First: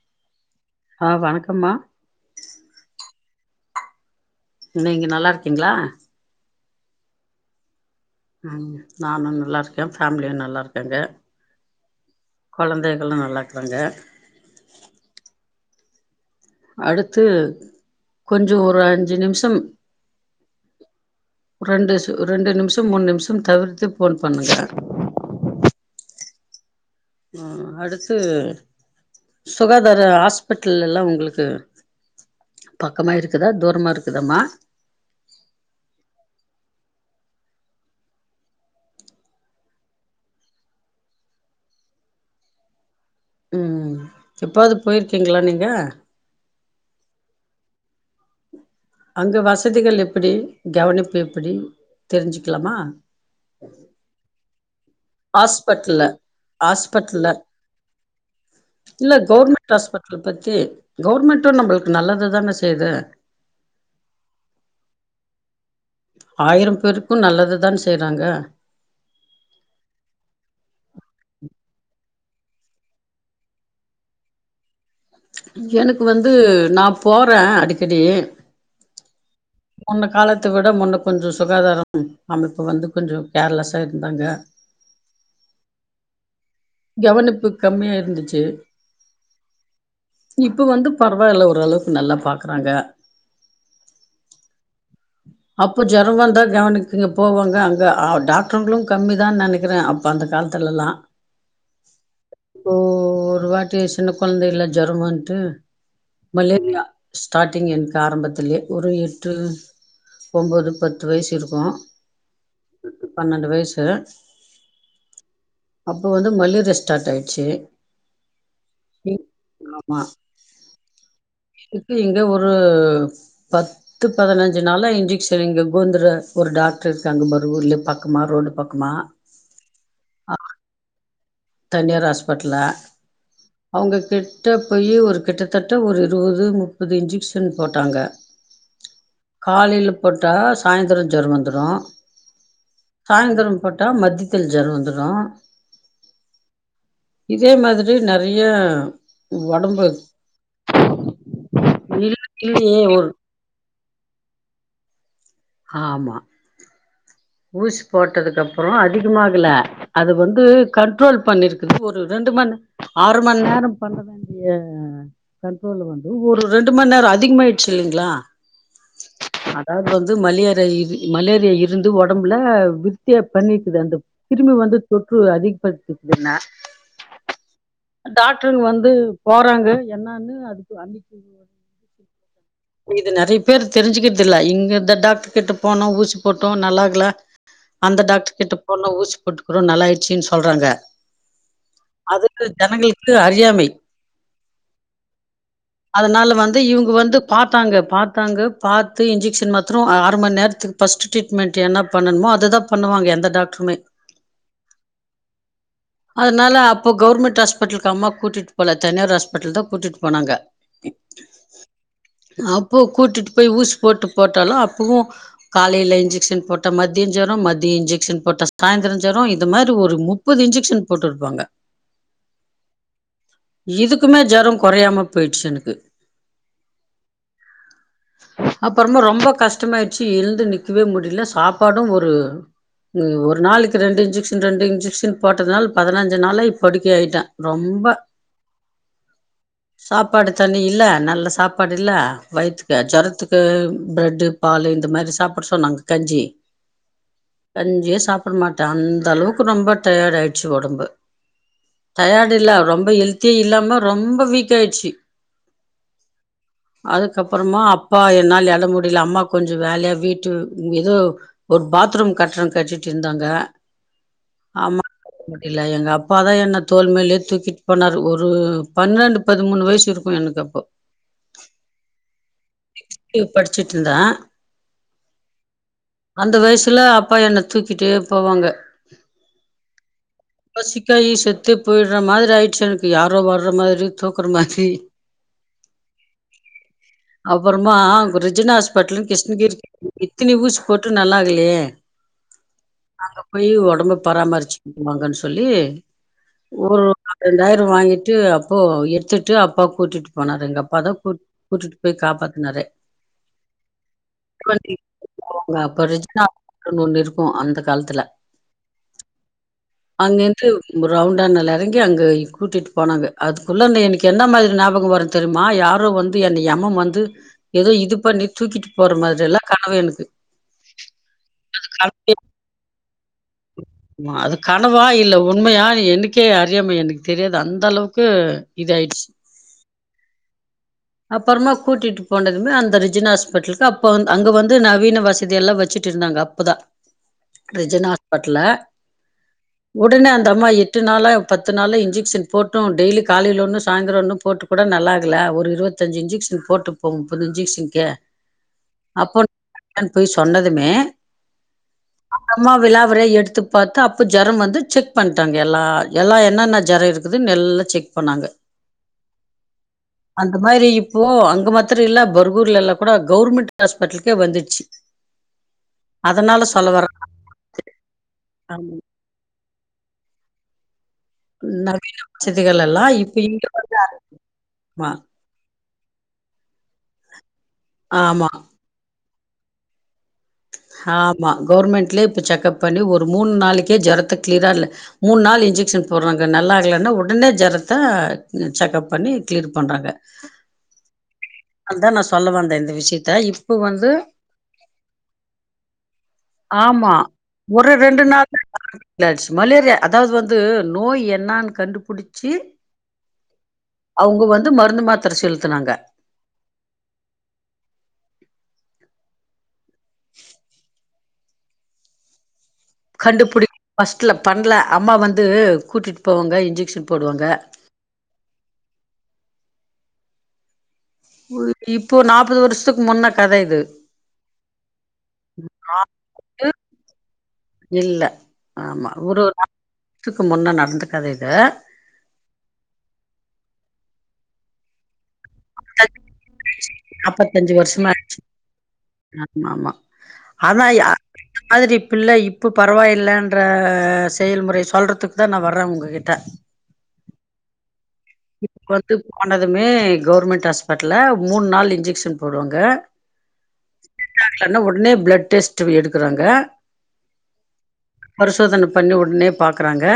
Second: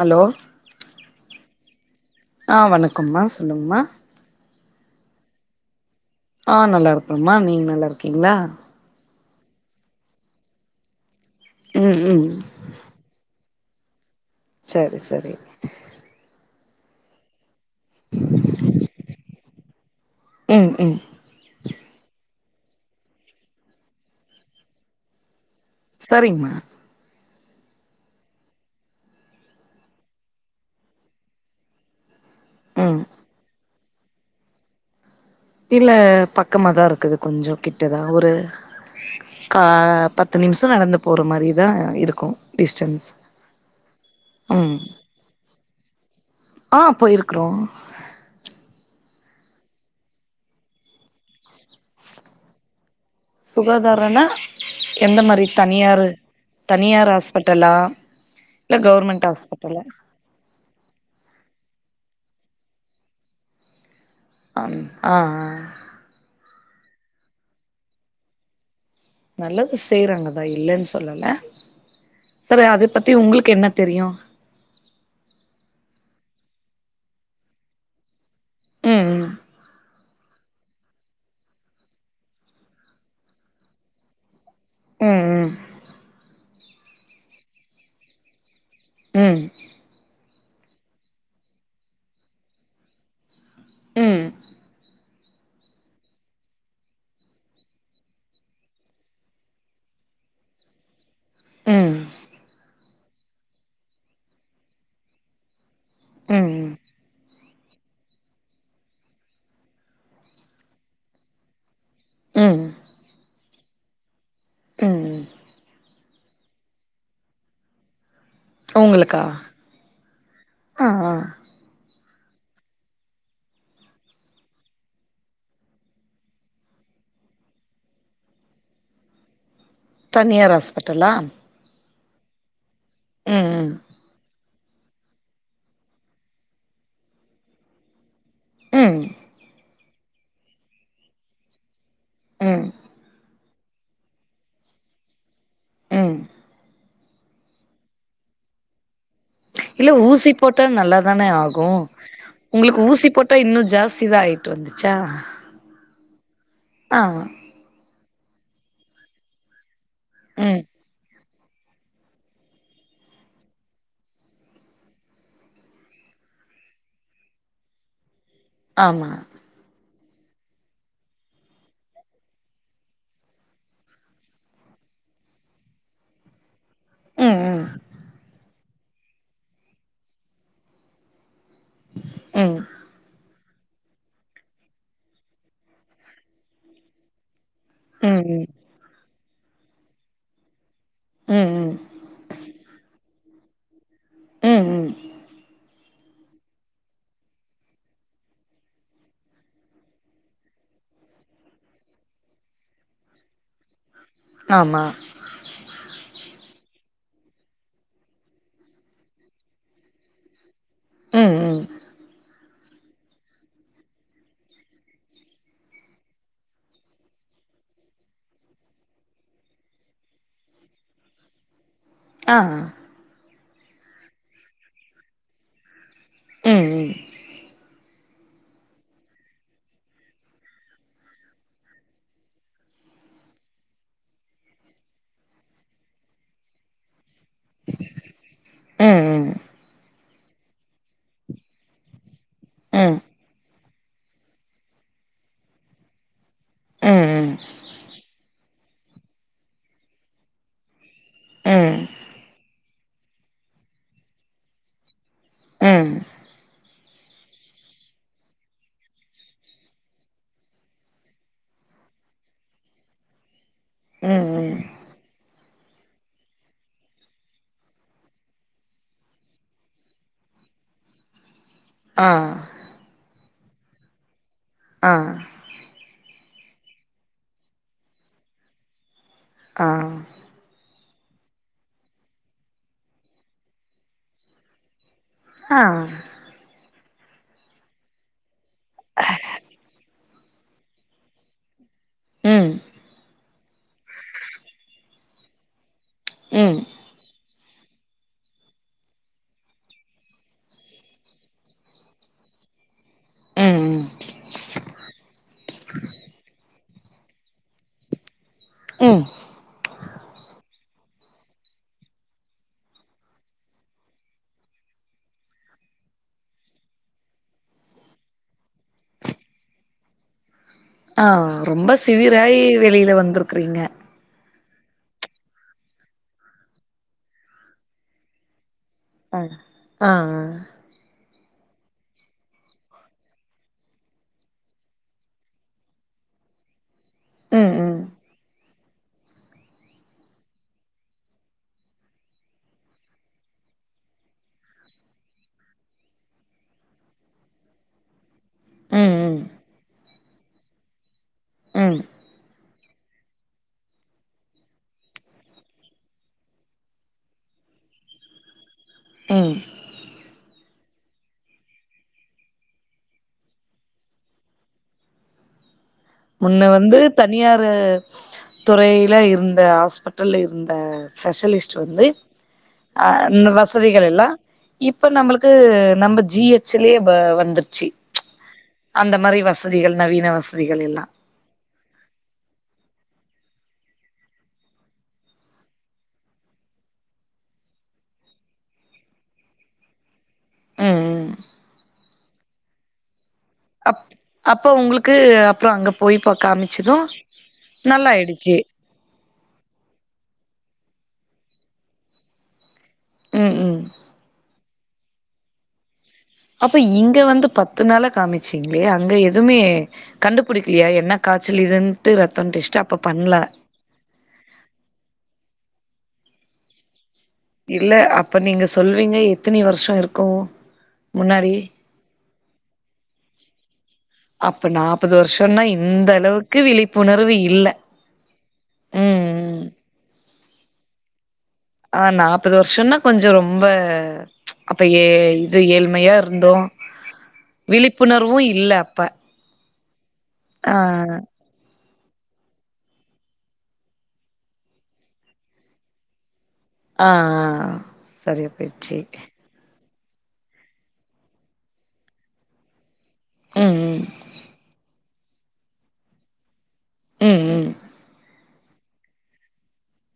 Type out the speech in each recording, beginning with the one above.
Hello ஆ வணக்கம்மா ஆ வணக்கம்மா சொல்லுங்மா நீங்க நல்லா இருக்கீங்களா? ஆ நல்லா இருக்கிறம்மா நீங்க நல்லா இருக் ம் நா நல் லா இருக்கே ஃபேமிலியு நல்லா இருக்காங்க. ம் ம் கொழந்தைகளு நல்லா இருக்கறாங்க செரி செரி அடுத்து கொஞ்சோ ஒரு அஞ்சு நிமிஷம் ம் ம் ரெண்டு சொ ரெண்டு நிமிஷ ம் மூணு நிமிஷம் தவிர்த்து போன் பண்ணுங்க சரிங்ம்மா ஆ அடுத்து சுகாதார ஹாஸ்பிட்டல் எல்லா உங்களுக்கு ம் பக்கமா இருக்குதா தூரமா இரு க்குதாம்மா இல்ல பக்கமாதா இருக்குது கொஞ்சோ கிட்டதா ஒரு கா பத்து நிமிஷோ நடந்து போற மாரிதா இருக்கு டிஸ்டன்ஸ் ம் எப்பாது ம் போயிருக்கீங்களா நீங்க? ஆ போயிருக்குறோ அங்க வசதிகள் எப்பிடி கவனிப்பு எப்பிடி தெரிஞ்சுக்கலாமா? சுகாதாரனா எந்த மாரி தனியாரு ஹாஸ்பிட்டல்ல தனியார் ஹாஸ்பிட்டல்ல ஹாஸ்பிட்டலா இல்ல கவர்மெண்ட் கவுர்மெண்ட் ஹாஸ்பிட்டலா? ஹாஸ்பிட்டல் பத்தி கவுர்மெண்ட்டு நம்பளுக்கு நல்லதுதான செய்து அன் ஆ ஆ ஆயிரம் பேருக்கு நல்லதுதான் செய்றாங்க நல்லது செய்றாங்கதா இல்லேன்னு சொல்லல. செரி அதை பத்தி உங்களுக்கு என்ன தெரியு? எனக்கு வந்து நா போறே அடிக்கடி ம் ம் முன்ன காலத்த விட முன்ன கொஞ்சொ சுகாதார அமைப்பு வந்து கொஞ்சொ கேர்லஸா இருந்தாங்க ம் ம் கவனிப்பு கம்மியா இருந்துச்சு ம் இப்ப வந்து பரவாயில்ல ஓரளவுக்கு நல்லா பாக்குறாங்க ம் அப்ப ஜொரொ வந்தா [unintelligible] போவோங்க அங்க டாக்ட்ருங்களு கம்மி தான் நனக்கிறே அப்ப அந்த காலத்துலல்லா ம் ஓ ஒரு வாட்டி சின்ன கொழந்தைல ஜொர வன்ட்டு ம் மலேரியா ஸ்டார்டிங் என்க்கு ஆரம்பத்துலே ஒரு எட்டு ஒம்போது பத்து வயசு இருக்கு பன்னெண்டு வய சு ம் ம் அப்ப வந்து மலேரியா ஸ்டார்ட் ஆயிட்ச்சு அவுங்களுக்கா ஆ ஆ இதுக்கு இங்க ஒரு பத்து பதின ஞ்சு நாளா இன்ஜெக்ஷன் இங்க கோந்தர ஒரு டாக்டர் இருக்காங்க மரு ஊர்ல பக்கமா ரோடு பக்கமா அ, தனியார் ஹாஸ்பிட்டலா? தனியார் ஹாஸ்பிட்டலா ம் அவுங்க கி ட்ட போயி ஒரு கிட்டத்தட்ட ஒரு இருவது முப்பது இன்ஜெக்ஷன் போட்டாங்க ம் காலைல போட்டா சாய்ந்திர ஜொரொ வந்துரு ம் சாயந்தரம் போட்டா மத்தியத்தில் ஜொரொ வந்துரு ம் இதே மாதிரி நறைய இல்ல ஊசி போட்ட நல்லாதானே ஆகு இல்ல உங்ளுக்கு இல்லையே ஒரு ஊசி போட்டா இன்னு ஜாஸ்தி தா ஆயிட்டு வந்துச்சா? ஆ ஆமா ஆ ஊசி போட்டதுக்கு அப்றோம் அதிகம் ஆகல அது வந்து ம் கண்ட்ரோல் பண்ணிருக்குது ஒரு ரெண்டு மணி ஆறு மணி நேரம் பண்ண வேண்டிய கண்ட்ரோல் வந்து ஒரு ரெண்டு மணி நேரம் அதிகமாயிடுச்சு இல்லங்களா ஆமா வந்து மலேரி மலேரியா இருந்து உடம்புல விர்த்திய பண்ணிக்குது அந்த கிருமி வந்து தொற்று அதிகப்படுத்தக்குதுன்னா ம் ம் டாக்டர் வந் து போறாங்க என்னன்னு அதுக்கு அன்னைக்கு ம் இது நறை பேர் தெரிஞ்சுக்கதில்ல இங்க இந்த டாக்டர் கிட்ட போனா ஊசி போட் அப்போவும் நல் ஆகல அந்த ம் டாக்டர் ம் கிட்ட போண்ண ஊசி போட்டுக்றோம் நல்லாயிடுச்சுன்னு சொல்றாங்க ம் ம் அதுக்கு ஜனங்களுக்கு அறி இ எம் ஐ ம் ம் அதனால வந்து இவங்க வந்து பாத்தாங்க பாத்தாங்க பாத்து இன்ஜெக்ஷன் மாத்ரும் அ அர மணி நேரத்துக்கு ஃபஸ்ட் மெண்ட் என்ன பண்ணணுமோ அது தா பண்ணுவாங்க எந்த டாக்ட்ருமே ஆமா அதனால அப் ப்போ கவர்மென்ட் ஹாஸ்படுல்க்கு அம்மா கூட்டிட்டு போல தனியார் ஹாஸ்பிட்டலுக்கு தா கூட்டிட்டு போனாங்க ம் ம் அப்போ கூட்டிட்டு போய் ஊசசி போட்டு போட்டாலும் அப்பவும் காலையில இஞ்சு க்ஷன் போட்ட மதியம் ஜோரம் மதியம் இன்ஜெக்ஷன் போட்ட சாய்ந்திர ஜோரம் இது மாரி ஒரு முப்பது இன்ஐக்ஷன் போட்டுருப்பாங்க அ அ இதுக்குமே ஜோரம் கொறையாம போயிடுச்சு எனக்கு ம் ம் அப்றமா ரொம்ப கஷ்டமாயயிடுச்சு எழுந்து நிக்கவே முடி ல்ல சாப்பாடு ஒரு ம் ஒரு நாளைக்கு ரெண்டு இன்ஜெக்ஷன் ரெண்டு இன்ஜென்க்ஷன் போட்டதுனால பதினஞ்சு நாளப் படுக்க ஆயிட்டேன் ரொம்ப ம் சாப் பாடு தண்ணி இல்ல நல்ல சாப்பாடு இல்ல வயத்துக்கு ம் ஜோரத்துக்கு பிரெட்டு பாலு இந்த மாரி சாப்ட சொன்னங்க கஞ்சி ம் கஞ்சியே சாப்ட மாட் த அந்த அளவுக்கு ரொம்ப டயடு ஆயிடுச்சு ஒடம்பு ம் டயாடில்ல ரொம் ம்ப ஹெல்த்தியே இல்லாம ரொம்ப வீக் ஆயிடுச்சு ம் அதுக்கப்புறமா அப்பா என்னால எல முடில அம்மா கொஞ்சோ வேலயா வீட்டு எதோ ஒரு பாத்ரூம் கற்றோ கட்டிட் இருந்தாங்க ம் ம் இல்ல எங்க அப்பாதா என்ன தோல்மேலயே தூக்கிட் போனாரு ஒரு பன்னெண்டு பதிமூணு வயிசு இருக்கு எனக்கு அப்போ ஆ இப் படுச்சுட்ருந்த அ அந்த வயிசுல அப்பா என்ன தூக்கிட்டே போவாங்க ஆ சிக்காயி செத்து போயிடுற மாதர ஆயிருச்சு எனக்கு யாரோ வர மாதிரி தூக்குற மாதிரி அ அப்புறமா குறி ஜின ஹாஸ்பிட்டலு கிருஷ்ணகிரி [inaudible] இத்தனை ஊசி போட்டு நல்லாகலையே ம் அங்க போய் ஒடம்பு பராமருச்சுட்டுவாங்கன்ஸ் சொல்லி ம் ரெண்டாயிரோ வாங்கிட்டு அப்போ எடுத்துட்டு அப்பா கூட்டிட்டு போனாரு எங்க அப்பா தா கூட் கூட்டிட்டு போய் காப்பாத்துனாரு ம் ம் உங்க அப்பாரு [inaudible] குன் ஒன்னு இருக்கு அந்த காலத்துல ம் அங்க இருந்து ரவுண்டண்ணல்ல எறங்கி அங்க கூட்டிட்டு போனாங்க அதுக்குள்ள எனக்கு என்ன மாதிரி ஞாபகோ வரு தெரிமா யாரோ வந்து என்னைய எமம் வந்து எதோ இது பண்ணி தூக்கிட்டு போற மாரி எல்லா கனவு எனக்கு அ ரொம்ப சிவியராயி வெளில வந்துருக்குறீங்க ஆமா அது கனவா இல்ல உண்மையா எனக்கே அறியாமே எனக்கு தெரியாது அந்த அளவுக்கு இதாயிடுச்சு அ ஆ ஆ அப்புறமா கூட்டிட்டு போனதுமே அந்த ரிஜினா ஹாஸ்பிட்டலுக்கு அப்போ அங்க வந்து நவீன வசதி எல்லா வெச்சுட்டு இருந்தாங்க அப்பதா ம் ம் ரிஜினா ஹாஸ்பெட்டல்ல ஒடனே அந்த அம்மா எட்டு நாளா பத்து நாளா இன்ஜெக்க்ஷன் போட்டு டெய்லி காலைல ஒன்னு சாயிந்துரோ ஒன்னு போட்டு கூட நல்லாகுல ஒரு இருவத்தஞ்சு இன்ஜெக்க்ஷன் போட்டு போம்போது [unintelligible] ம் ம் நான் பொய் சொன்னதுமே ம் நம்ப விலாவாரியாக எடுத்து பார்க்கா அப்போ ஜரம் வந்து செக் பண்ணிட்டாங்க எல்லா எல்லா என்னென்ன ஜரம் இருக்குதுன்ன நல்லா செக் பண்ணாங்க ம் அந்த மாரி இப்போ அங்க மாத்திர இல்ல பரர்கூர்லல்லா கூட கவுர்மெண்ட் ஹாஸ்பிட்டலுகே வந்துச் முன்ன சொல்ல வந்து வர தனியாரு ஆமா துறையில்லா இருந்த ஹாஸ்பிட்டல் இரு ந்த ஸ்பெஷலிஸ்ட் வந்து நவீன வசதிகள் எல்லா ஆ இப்ப [unintelligible] இங்க வந்து வசதிகள் எல்லா இப்ப ஆமா நம்மளுக்கு நம்ம ஜிஹச்லே வ வந்துட் ச்சி ஆமா அந்த மாரி வசதிகள் நவீனா வசதிகள் எல்லா ஆமா கவுவர்மெண்ட்லயே இப்போ செக்கப் பண்ணி ஒரு மூணு நாளைளுக்கே ஜரத்த கிளீரா இல் மூணு நாள் இன்ஜெக்ஷன் போடுறாங்க நல்லா ஆகலன்னா உடனே ஜரத்த செக்கப் பண்ணி கிளீர் பண்றாங்க ம் ம் அதா நா சொல்ல வந்த இந்த விஷயத் த இப்ப அப் வந்து அப்ப உங்களுக்கு அப்றோ அங்க போய் பா காமிச்சது ஆமா ஒரு நல்லா ரெண்டு ஆயிடுச்சு நாள் [inaudible] மலேரியா அதாவது வந்து நோய் எ என்னானு கண்டுபிடிச்சு ம் ம் து மருந்து மாத்திர செலுத்துனாங்க அப்ப இங்க வந்து பத்து நாள காமிச்சீங்களே அங்க எதுவுமே கண்டுபிடிக்கலியா என்ன காய்ச்சல் இதுட்டு ரத்தன் டெஸ்டு அப் கண்டுபிடி ஃபஸ்ட்ல பண்ணல அம்மா வந்து கூட்டிட் போவுங்க இன்ஜெக்க்ஷன் இல்ல அப்ப நீங்க சொல்வீங்க எத்தினி வருஷ் அத்த இருக்கு முன்னாடி இப்போ நாப்பது வருஷத்துக்கு முன்ன கத இது அப்ப நாற்பது வருஷனா இந்த நாலு அளவுக்கு விழிப்புணர்வு இல்ல இல்ல ம் ம் க்கு முன்ன நடந்த கத இது ஆ நாற்பது வருஷோனா கொஞ்ச ரொம்ப அப்ப ஏ இது ஏழ்மையா இருந்தோ நாப்பத்தஞ்சு வருஷமா இருக்கு. விழிப்புணர்வு இல்ல அப்ப ஆமா ஆமா ஆ ஆனா யா மாதிரி பில்ல இப்ப பரவாயில்லன்ற செயல்முறை சொல்றதுக்கு தா நா வர்ற உங்ககிட்ட ஆ ஆ ஆ இப் வந்து கொண்டதுமே கொர்மெண்ட் ஹஸ்பட்ல மூன் நாள் இன்ஜெக்க்ஷன் போடுவாங்க ம் [inaudible] ஆனா ஒட்னேப் பிளட் டெஸ்ட் வி எடுக்குறாங்க ம் ம் பருஷோதன பண்ணி ஒட்னே பாக்றாங்க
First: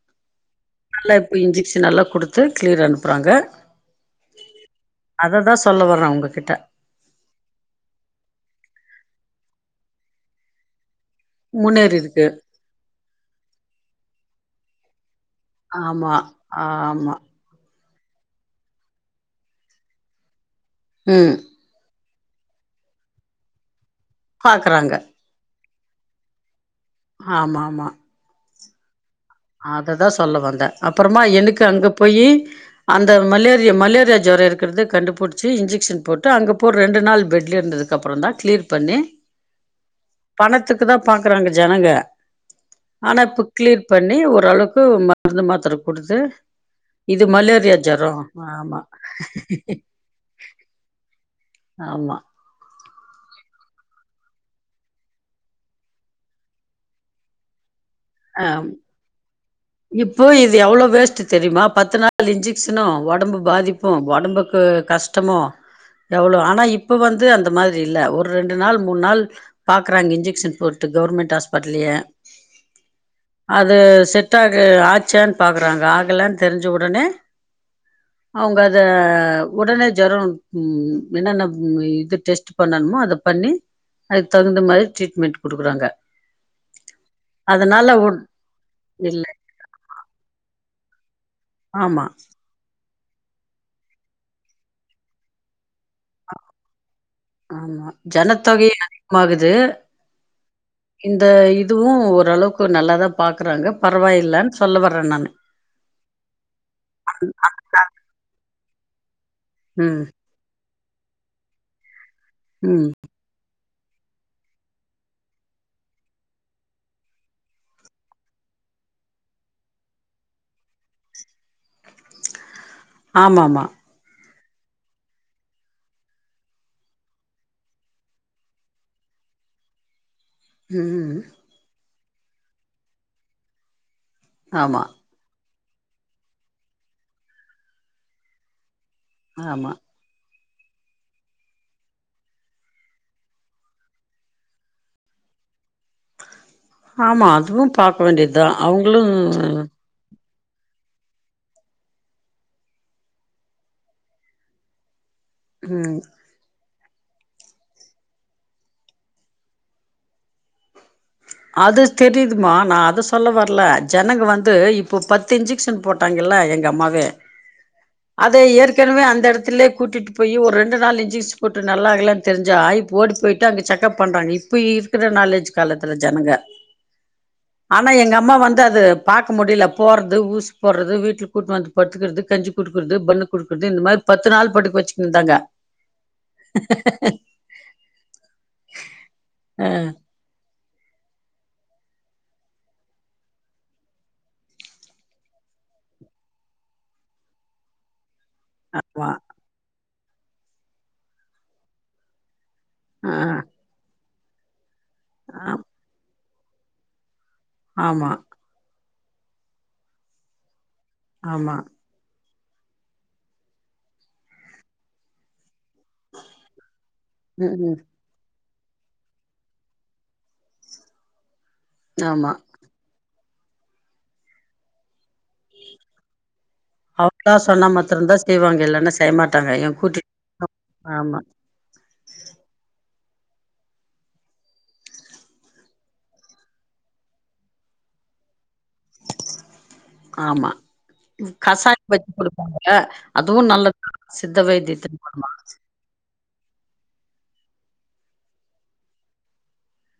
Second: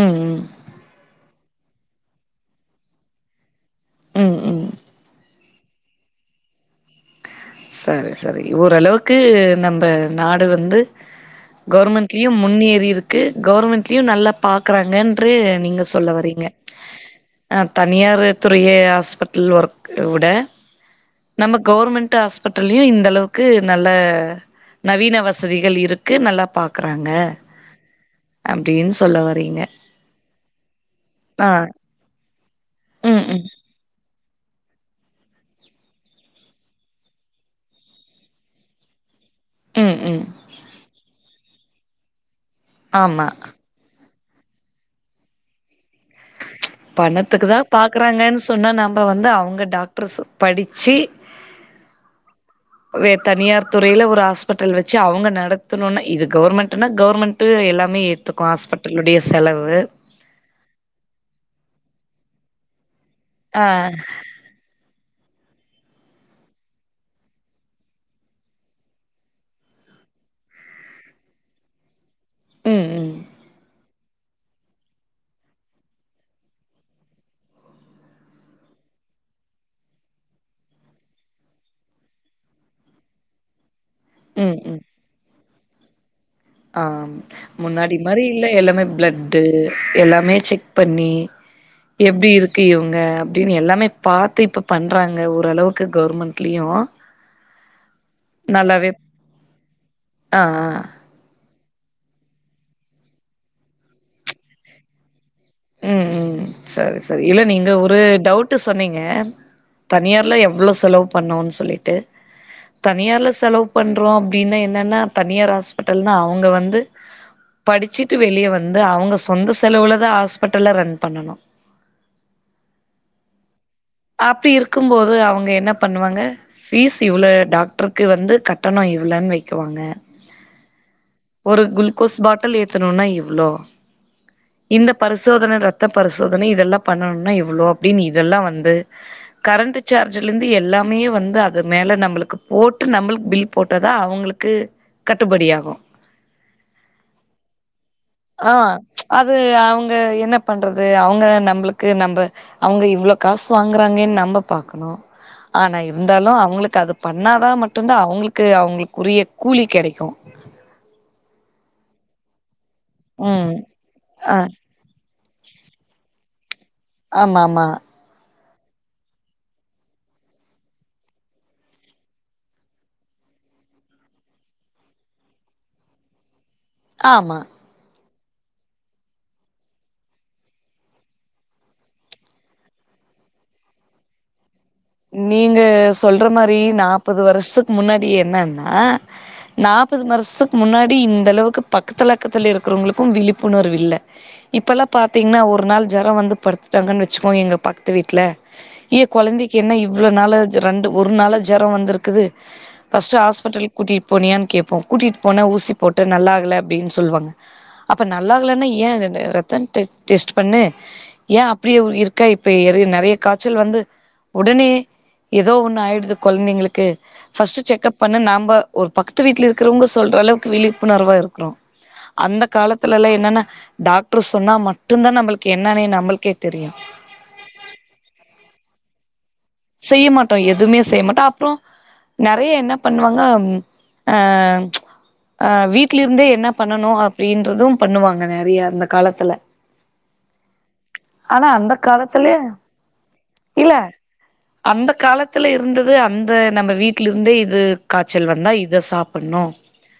ம் ம் எப்பு இன்ஜெக்ஷன் நல்லா குடுத் து கிளீர் அனுப்புறாங்க ம் ம் ம் அததா சொ சொல்ல வர்ற உங்ககிட்ட செரி செரி ஓரளவுக்கு நம்ம நாடு வந்து முன்னேறி இருக்கு கொர்மெண்ட்லயும் முன்னேறி இருக்கு கொர்மெண்ட்லயும் நல்லப் பாக்றாங்கன் று நீங்க சொல்ல ஆமா வரீங்க ஆமா அப் தனியாரு துறிய ஹாஸ்பிட்டல் ஒர்க் விட ம் நம்ம கொர்மெண்ட் டு ஹாஸ்பிட்டலையு இந்த அளவுக்கு நல் ல பாக்குறாங்க நவீன வசதி கள் இருக்கு நல்லா பாக் ஆமாமா அப்டீன்ஸ் அததா சொல்ல வந்த அப்புறமா ஆ எனுக்கு அங்க போயி அந்த ம் ம் மலேரியா மலே ரியா ஜோரோ இருக்றது கண்டுபிடிச்சு இன்ஜெக்சன் போட்டு அங்க போ ரெண்டு நாள் பெட்ல இருந்ததுக்கு அப்றோ தா க்ளியர் பண்ணி ம் ம் பணத்துக்கு தா பாக்றாங்க ஜனங்க ஆனா ஆமா இப்ப க்ளிர் பண்ணி ஓரளவுக்கு மருந்து மாத்திர குடுத்து இது பணத்துக்குதா மலேரியா ஜொரோ பாக்குறாங்கன் சொன்னா ஆமா நம்ம வந்து அவுங்க டாக்ட்ரு படிச்சு ஆமா வே தனியார் துறைல ஒரு ஹாஸ்பிட்டல் வச்சு அவுங்க நடத்தனுன்னா இது கவர்மெண்ட்டுனா கவர்மெண்ட்டு எல்லா மே ஏத்துக்கு ஆ ஹாஸ்பிட்டலுடைய செலவு இப்போ இது எவ்ளோ வேஸ்ட் தெரியுமா பத்து நாள் இன்ஜெக்ஸனு ஒடம்பு ஆ பாதிப்பு ஒடம்புக்கு கஷ் டமு எவ்ளோ ஆனா இப்ப வந்து அந்த மாரி இல்ல ஒரு ரெண்டு நாள் மூணு நாள் பாக்குறாங்க இன்ஜெக்ஷன் போட்டு கவர்மெண்ட் ஹாஸ்பிட்டலயே ம் ம் அது செட்டாக ஆச்சான் பாக்குறாங்க ஆகலன் தெரிஞ்ச உடனே அவுங்க அத உடனே ஜொரொ என்னென்ன இது டெஸ்ட் பண்ணனுமோ அத பண்ணி அதுக் ம் தகுந்த ம் மாரி ட்ரீட்மெண்ட் குடுக்குறாங்க ஆம் அதனால முன்னாடி ஒ மாரி இல்ல எல்லாமே இல்ல பிளட்டு எல்லாமே செக் பண்ணி ஆமா எப்டி இருக்கு இவுங் க அப்டின்னு எல்லாமே பாத்து இப்ப பண்றாங்க ஓரளவு ஆமா ஜனத்தொகை நல்லாவே அதிகமாகுது ஆ ஆ இந்த இ துவு ஓரளவ்க்கு நல்லாதா பாக்குறாங்க பரவாயில்லன் சொல்ல வர்றே நானு ம் ம் சரி சரி இல்ல நீங்க ஒரு டவுட் டு‌ சொன்னீங்க ம் தனியார்ல எவ்ளொ செலவு பண்ணோன் சொல்லிட்டு ம் தனியார்ல செலவு பண்றோ அப்டின்னா என்னன்னா தனியார் ஹாஸ்பிட்டல்னா அவுங்க வந்து படிச்சுட்டு வெளிய வந்து அவுங்க சொந்த செலவுலதா ஹாஸ் பட்டல்ல ரன் பண்ணனு ஆமாமா அப்டி இருக்கும்போது அவுங்க என்ன பண்ணுவாங்க ஃபீஸ் இவ்ள டாக்டருக்கு வந்து கட்டண இவ்ளன் வைக்குவாங்க ம் ம் கோஸ் பாட்டல் ஏத்தனுன்னா இவ்ளோ ஆமா இந்த பரிசோதன ரத் த பரிசோதனை இதெல்லா பண்ணனுன்னா இவ்ளோ அப்டின் இதெல்லா வந்து ஆமா கரண்ட்டு சார்ஜு லெந்து எல்லாமே வந்து அது மேல நம்மளுக்கு போட்டு நம்மளுக் பில் போட்டதா அவுங்களுக்கு கட்டுபடியாகு ஆமா அதுவும் பாக்க வேண்டியது தான் அவுங்களும் அது அவங்க என்ன பண்றது அவுங்க நம்மளுக்கு நம்ப அவுங்க இவ்ளோ காசு வாங்குறாங்கனு நம்ம பாக்கணும் ஆனா ம் இருந்தாலும் அவுங்களுக் அது பண்ணாதான் மட்டும்தான் அவுங்களுக்கு அவுங்களுக்குரிய கூலி கிடைக்கும் அது தெரியுதுமா நா அத சொல்ல ம் வரல ஜனங்க ஆ வந்து இப்போ பத் இன்ஜெக்ஷன் போட்டாங்கல்ல எங் ஆமா ஆமா அத ஏற்கனவே அந்த இடத்துலயே கூட்டிட்டு போய் ஒரு ரெண்டு நாளு இஞ்சிசு போட்டு நல்லா ஆகலன்னு தெரிஞ்சா இப்ப ஓடி போய்டிட்டு அங்கே செக்கப் பண்றாங்க இப்போ இருக்கிற நாலு இஞ்சு காலத்து ஜனங்க ஆமா சும்மா வந்து அது பாக்க முடியல போறது ஊசு போறது வீட்டுல கூட்டு வந்து படுத்துக்கிறது கஞ்சி குடுக்கறது பண்ணு குடுக்கறது இந்த மாரி பத்து நாள் படுக் நீங்க சொல்ற மாரி நாப்பது வருஷத்துக்கு முன்னாடி என்னன்னா ஆ நாப்பது வருஷம் முன்னாடி இந்தளவுக்கு பக்கத்துல பக்கத்துல இருக்கிறவங்களுக்கும் விழிப்புணர்வு இல்ல இப்பல்லாம் பாத்தீங்கன்னா ஒரு நாள் ஜோரம் வந்து படுத்துட்டாங்கனு வச்சுக்கோங்க எங்க பக்கத்து வீட்ல ஏ ஆமா குழந்தை இவ்ளோ நாளு ரெண்டு ஒரு நாளா ஜோரம் வந்திருக்குது ஆ ஃபஸ்டு ஹாஸ்பிட்டல் கூட்டி போனியானு கேப்போம் கூட்டிட்டு போன ஆ ஊசி போட்டு நல்லா இல்ல அப்டின்னு சொல்லுவாங்க அப்ப ஆமா நல்லா இல்லான ஏன் ரத்தம் டெக் டெஸ்ட் பண்ணு ஏன் ஆமா அப்டியே இருக் [unintelligible] நெறைய காய்ச்சல் வந்து உடனே இ ஏதோ ஒண்ணு ஆயிடுது கொழந்தைங்களுக்கு ம் ஃபஸ்ட் ம் செக்கப் பண்ணு நம்ம ஒரு பக்கத்து வீட்ல இருக்கிறவங்க சொல்ற அளவுக்கு விழிப்புணர்வா இருக்குறோம் ஆமா அந்த காலத்துல எல்லா என்னன்ன டாக்டர் சொன்னா மட் அவ்ளோ தா சொன்ன மத்திரதம் தான் செய்வாங்க இல்லன்னா செ டைமத் செய்ய மாட்டோ எதுவுமே செய்ய மாட்டோ அப்புறோ நெறைய என்ன பண்ணுவாங்க ஆ அ வீட்டில இருந்தே என்ன பண்ணணு அப்படின்றதும் பண்ணுவாங்க நெறைய இந்த ஆமா ஆனா அந்த கசாயம் வச்சு காலத்துல கொடுப்பாங்கள அதுவு இல்ல நல்லத அந்த காலத்துல இருந்தது அந்த நம்ம வீட்ல இருந்தே இது காய்ச்சல் வந்தா இத சாப்பிடணு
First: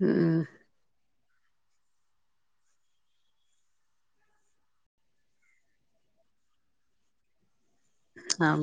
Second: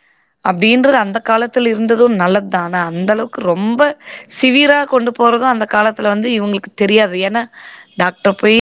ம் அப்படின்றது அந்த காலத்தில் இருந்தது நல்லது தான அந்தளவுக்கு ரொம்ப சிவீராக கொண்டு போகிறது அந்த காலத்தில வந்து இவங்களுக்கு தெரியாது ஏனா டாக்டர் ஆமா போய்